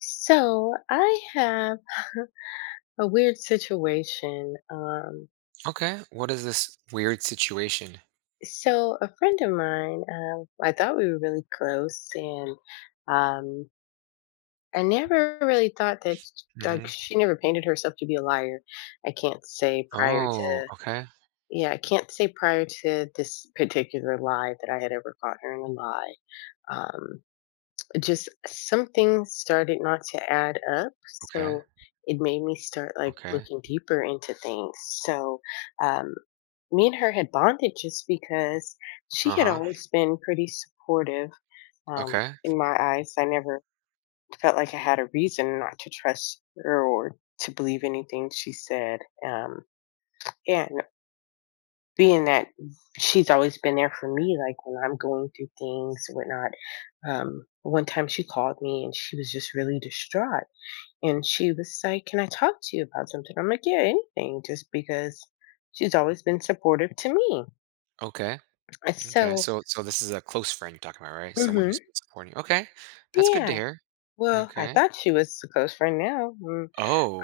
So I have a weird situation. Um, Okay, what is this weird situation? so a friend of mine, I thought we were really close, and um, I never really thought that, like, Mhm. she never painted herself to be a liar. I can't say prior Oh, to okay, Yeah, I can't say prior to this particular lie that I had ever caught her in a lie. Um, just something started not to add up, okay, so it made me start like okay. looking deeper into things. So um, me and her had bonded just because she had Uh-huh. always been pretty supportive. um, Okay, in my eyes, I never felt like I had a reason not to trust her or to believe anything she said. um, yeah, being that she's always been there for me, like when I'm going through things, whatnot. One time she called me and she was just really distraught. And she was like, "Can I talk to you about something?" I'm like, "Yeah, anything," just because she's always been supportive to me. okay, And okay. so, So this is a close friend you're talking about, right? Someone hmm, who's been supporting you. Okay, that's good to yeah. hear. Well, I Okay. thought she was a close friend now.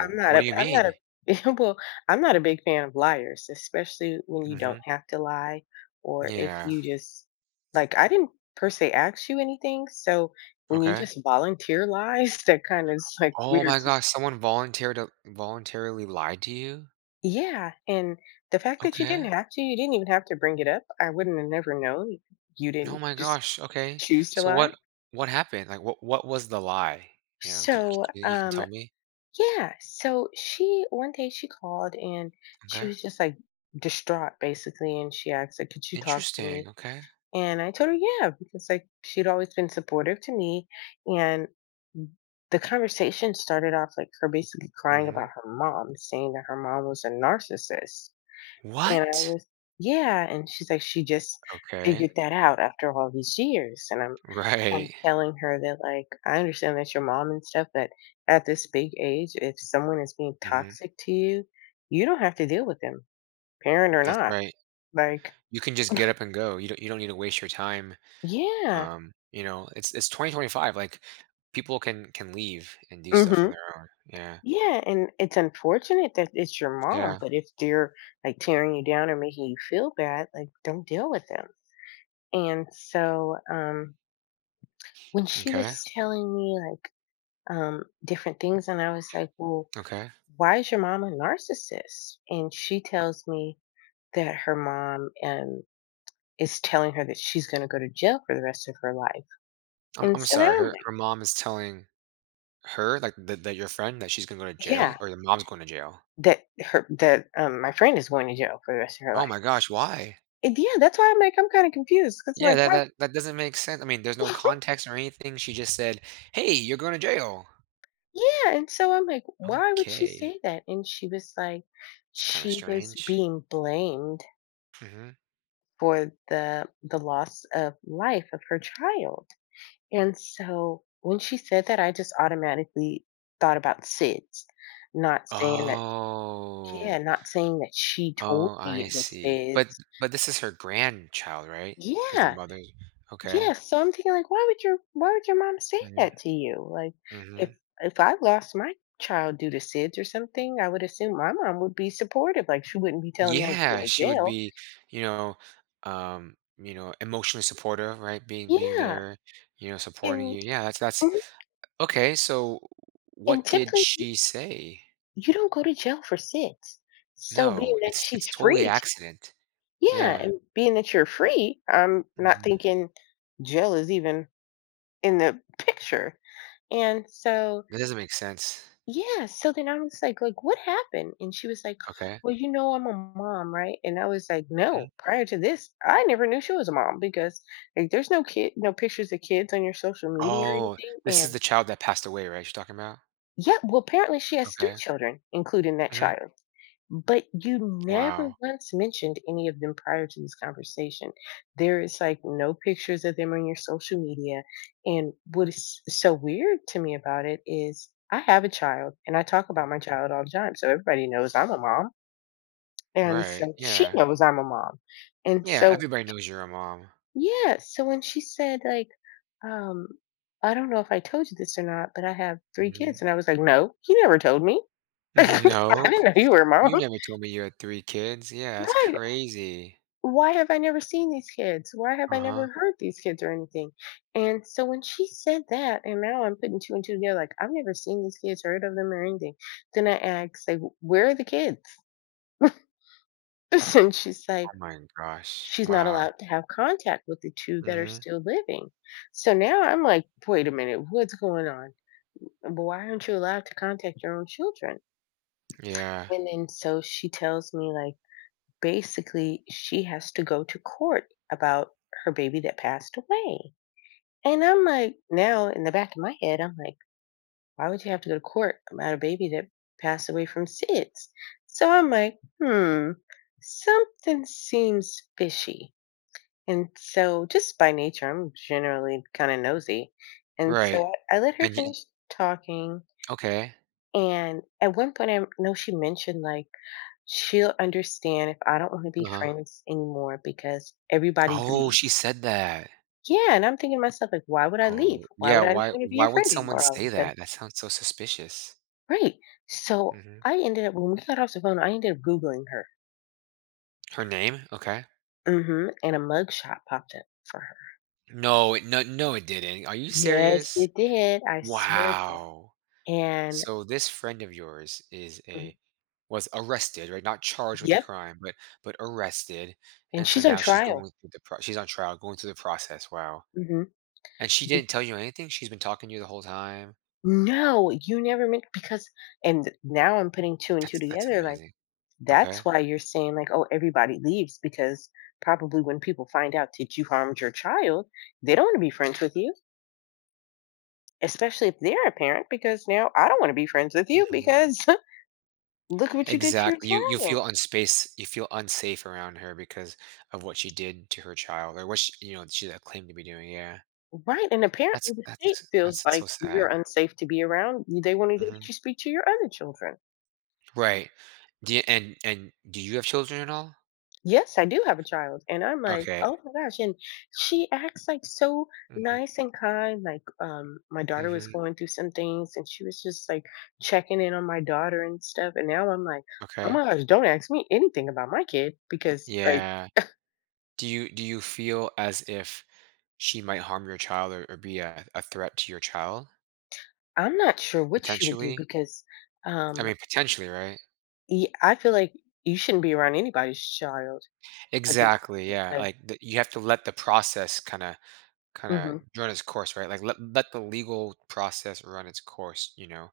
I'm not what do a you I'm not mean? a well, I'm not a big fan of liars, especially when you don't Mhm. have to lie, or if Yeah. you just, like, I didn't per se ask you anything. So when you Okay. just volunteer lies, that kind of is like Oh weird my to gosh, me. someone volunteered to voluntarily lied to you? Yeah, and the fact that you didn't Okay. have to, you didn't even have to bring it up. I wouldn't have never known. You Oh didn't my just gosh. Okay. choose to So lie. what happened? Like what was the lie? You know, do So, you can um tell me? Yeah. So she One day she called, and she Okay. was just like distraught basically, and she asked like, "Could you talk to Interesting. me?" Okay. And I told her yeah, because like she'd always been supportive to me. And the conversation started off like her basically crying Hmm. about her mom, saying that her mom was a narcissist. And I What? was, yeah. And she's like, she just Okay. figured that out after all these years. And I'm Right. telling her that, like, I understand that's your mom and stuff, but at this big age, if someone is being Hmm. toxic to you, you don't have to deal with them, parent or That's not. right. Like, You can just get up and go. You don't. You don't need to waste your time. yeah. You know, it's 2025. Like people can leave and do stuff on Mhm. their own. Yeah. Yeah, and it's unfortunate that it's your mom, Yeah. but if they're like tearing you down or making you feel bad, like, don't deal with them. And so, when she Okay. was telling me like different things, and I was like, "Well, Okay. why is your mom a narcissist?" And she tells me that her mom, is telling her that she's gonna go to jail for the rest of her life, I'm and I'm so now sorry. I'm Her like, her mom is telling her like that your friend that she's gonna go to yeah, jail, or the mom's going to jail. that her that, my friend is going to jail for the rest of her Oh life. my gosh. Why? And yeah, that's why I'm like, I'm kinda confused 'cause I'm Yeah. like, That "Why?" that that doesn't make sense. I mean, there's no context or anything. She just said, "Hey, you're going to jail." Yeah, and so I'm like, "Why would she Okay. say that?" And she was like, It's kinda she was strange. being blamed Mhm. for the loss of life of her child, and so when she said that, I just automatically thought about SIDS, not saying that. Yeah, Oh. not saying that she told Oh, me I it was see. Sid's. But this is her grandchild, right? Because the Yeah, mother yeah, okay. so I'm thinking like, why would your mom say Mhm, that to you? Like, if mhm. if I lost my child due to SIDS or something, I would assume my mom would be supportive, like, she wouldn't be telling me I'm going Yeah, to she would jail. be, you know, you know, emotionally supportive, right? Being being Yeah, there, you know, supporting and you. Yeah, that's mhm, okay, so and what did typically, she say? you don't go to jail for SIDS. So being No, that it's she's totally free t, accident. yeah, Yeah. and being that you're free, I'm not Mhm. thinking jail is even in the picture. And so, That doesn't make sense. yeah, so then I was like, "What happened?" And she was like, Okay. "Well, you know I'm a mom, right?" And I was like, "No, prior to this, I never knew she was a mom because, like, there's no kid no pictures of kids on your social media or Oh, anything." this is And the child that passed away, right, you're talking about? yeah, well, apparently she has 3 Okay. children, including that Mhm. child. But you never Wow. once mentioned any of them prior to this conversation. There is like no pictures of them on your social media. And what is so weird to me about it is I have a child and I talk about my Mhm. child all the time, so everybody knows I'm a mom. And Right, so she yeah. knows I'm a mom. And Yeah, so, everybody knows you're a mom. yeah. So when she said, like, um, "I don't know if I told you this or not, but I have three Mhm. kids." And I was like, "No, you never told me." I Nope. didn't know you were a mom. You never told me you had 3 kids. Yeah, that's Right. crazy. Why have I never seen these kids? Why have I Uh-huh. never heard these kids or anything? And so when she said that, and now I'm putting two and two together, like, I've never seen these kids, heard of them or anything. Then I asked, like, "Where are the kids?" and she's like, Oh my gosh. she's not Wow. allowed to have contact with the two that are Mhm. still living. So now I'm like, wait a minute, what's going on? Why aren't you allowed to contact your own children? Yeah. And then so she tells me, like, basically, she has to go to court about her baby that passed away. And I'm like, now in the back of my head, I'm like, why would you have to go to court about a baby that passed away from SIDS? So I'm like, hmm, something seems fishy. And so, just by nature, I'm generally kind of nosy. And Right. so I let her And you finish talking. okay. And at one point, I know she mentioned like, she'll understand if I don't want to be Uh-huh. friends anymore because everybody Oh, leaves. she said that. Yeah, and I'm thinking to myself, like, why would I leave? Oh, Why yeah, would I not why want to be your why would friend someone anymore all of say a sudden? that? That sounds so suspicious. Right. So Mhm. I ended up, when we got off the phone, I ended up Googling her. Her name? Okay. Hmm. And a mug shot popped up for her. No, it no, it didn't. Are you Yes, serious? it did. I swear to you. Wow. And So this friend of yours is mhm, a was arrested, right? Not charged with a yep. crime, but arrested. And And so she's on now she's going trial. through the pro she's on trial, going through the process. Wow. Hmm. And she didn't tell you anything? She's been talking to you the whole time? No, you never meant because, and now I'm putting two and two That's together, like, amazing. that's Okay. why you're saying like, "Oh, everybody leaves," because probably when people find out that you harmed your child, they don't want to be friends with you, especially if they're a parent, because now I don't want to be friends with you Hmm. because look what you did to your Exactly. You child. feel unspace, you feel unsafe around her because of what she did to her child or what she, you know, she claimed to be doing. Yeah. Right, and That's apparently the state that's feels that's like so you're sad. unsafe to be around, they won't even let Mhm. you speak to your other children. Right. Do you and do you have children at all? Yes, I do have a child, and I'm like, Okay. "Oh my gosh," and she acts, like, so Mhm, nice and kind, like, my daughter was mhm, going through some things, and she was just, like, checking in on my daughter and stuff, and now I'm like, "Oh okay. my gosh, don't ask me anything about my kid," because, like, Yeah. Do you feel as if she might harm your child or be a threat to your child, I'm not sure what she would do potentially? because, I um, mean, potentially, right? ye I feel like you shouldn't be around anybody's child. At this Exactly, point, yeah, like, like, the you have to let the process kinda mhm. run its course, right? Like, let let the legal process run its course, you know,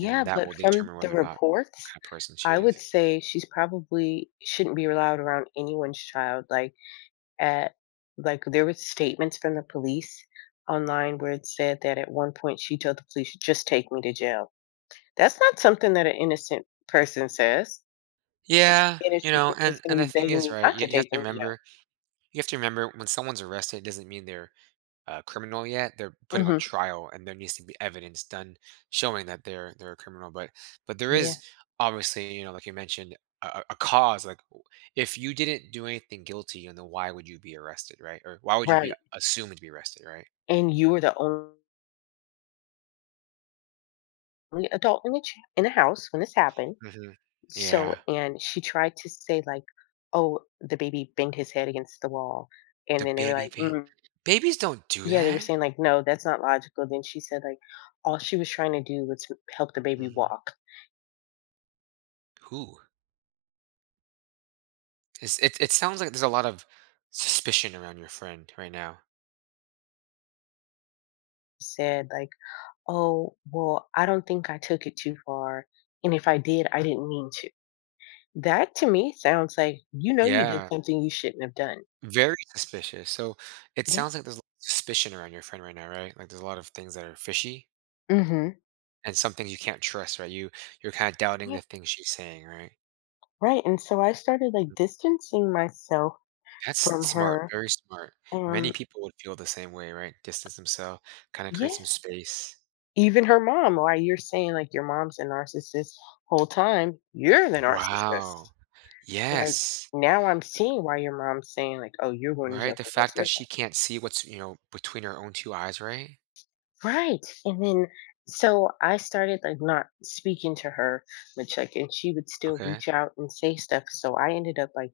and then that but will from determine the whether or not what reports, kind of person she I would is. say she's probably shouldn't be allowed around anyone's child, like, at, like, there was statements from the police online where it said that at one point she told the police, "Just take me to jail." That's not something that an innocent person says. Yeah, Innocent you know, person is and gonna and the be thing begging is, you right, not you to you have take to them to remember You have to remember when someone's arrested, it doesn't mean they're a criminal yet. They're jail. putting on Mhm. trial, and there needs to be evidence done showing that they're a criminal. But there Yeah, is obviously, you know, like you mentioned, a cause. Like if you didn't do anything guilty, and then why would you be arrested, right? Or why would you be right, assumed to be arrested, right? and you were the only adult in the ch in the house when this happened. Hmm. So, Yeah, and she tried to say like, "Oh, the baby banged his head against the wall," and the then they were baby like, pain. mm. Babies don't do "Yeah," they were that. saying like, "No, that's not logical." Then she said like, "All she was trying to do was to help the baby Hmm. walk." Who? It's, it sounds like there's a lot of suspicion around your friend right now. Said like, "Oh, well, I don't think I took it too far, and if I did, I didn't mean to." That to me sounds like you know you did Yeah. something you shouldn't have done. Very suspicious. So it Yeah. sounds like there's a lot of suspicion around your friend right now, right? Like there's a lot of things that are fishy Hmm. and some things you can't trust, right? You you're kind of doubting Yeah, the things she's saying, right? right. And so I started like distancing myself That's from smart, her. very smart. Many Um, people would feel the same way, right? Distance themselves, kind of yeah. create some space. Even her mom, why you're saying, like, your mom's a narcissist, whole time, you're the narcissist. Wow. Like, Yes. now I'm seeing why your mom's saying, like, "Oh, you're going to jail Right? The for the fact rest of that your life." she can't see what's, you know, between her own two eyes, right? Right, and then so I started, like, not speaking to her, which, like, and she would still Okay. reach out and say stuff, so I ended up, like,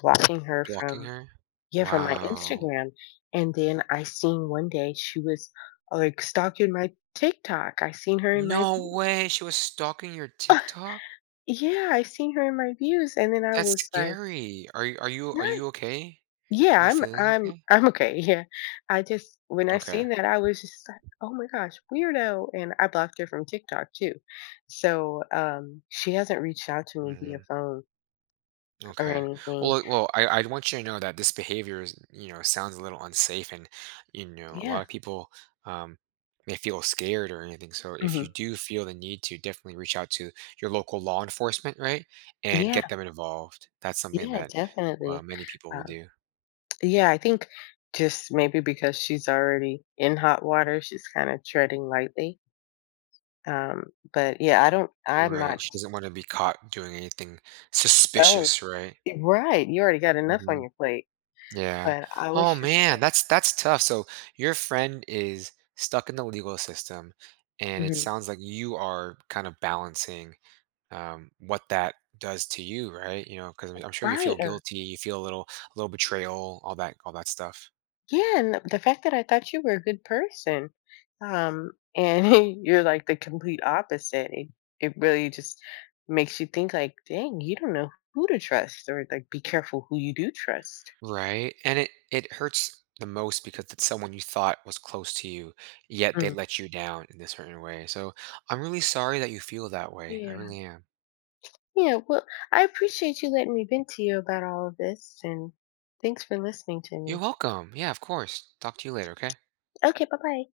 blocking her Blocking from, her. yeah, from my Wow. Instagram, and then I seen one day she was, like, stalking my TikTok. I seen her in my No way. She was stalking your TikTok? Yeah, I seen her in my views, and then I That's was like, scary. Are you are you are "What?" you okay? Yeah, Are you I'm feeling I'm okay? I'm okay, yeah. I just, when I Okay. seen that, I was just like, "Oh my gosh, weirdo," and I blocked her from TikTok too. So, she hasn't reached out to me via Mhm. phone or Okay. Well, anything. Well, I want you to know that this behavior is, you know, sounds a little unsafe and, you know, a Yeah. lot of people um may feel scared or anything. So if you Mhm. do feel the need to definitely reach out to your local law enforcement, right? And Yeah, get them involved. That's something yeah, that definitely. many people will Um, do. yeah, I think just maybe because she's already in hot water, she's kinda treading lightly. But yeah, I'm not. Right. She doesn't want to be caught doing anything That was suspicious, right? right, you already got enough on Mhm. your plate, Yeah. but I was Oh just man, like, that's tough. So your friend is stuck in the legal system, and it mhm. sounds like you are kind of balancing what that does to you, right? You know, because I'm sure you Right, feel or guilty, you feel a little betrayal, all that stuff. yeah, and the fact that I thought you were a good person, and you're like the complete opposite, it really just makes you think like, "Dang, you don't know who to trust," or like, "Be careful who you do trust." Right. And it hurts the most because it's someone you thought was close to you, yet they Mhm. let you down in a certain way. So I'm really sorry that you feel that way. I Yeah. really am. Yeah, well, I appreciate you letting me vent to you about all of this, and thanks for listening to You're me. welcome. Yeah, of course. Talk to you later, okay? Okay, bye-bye.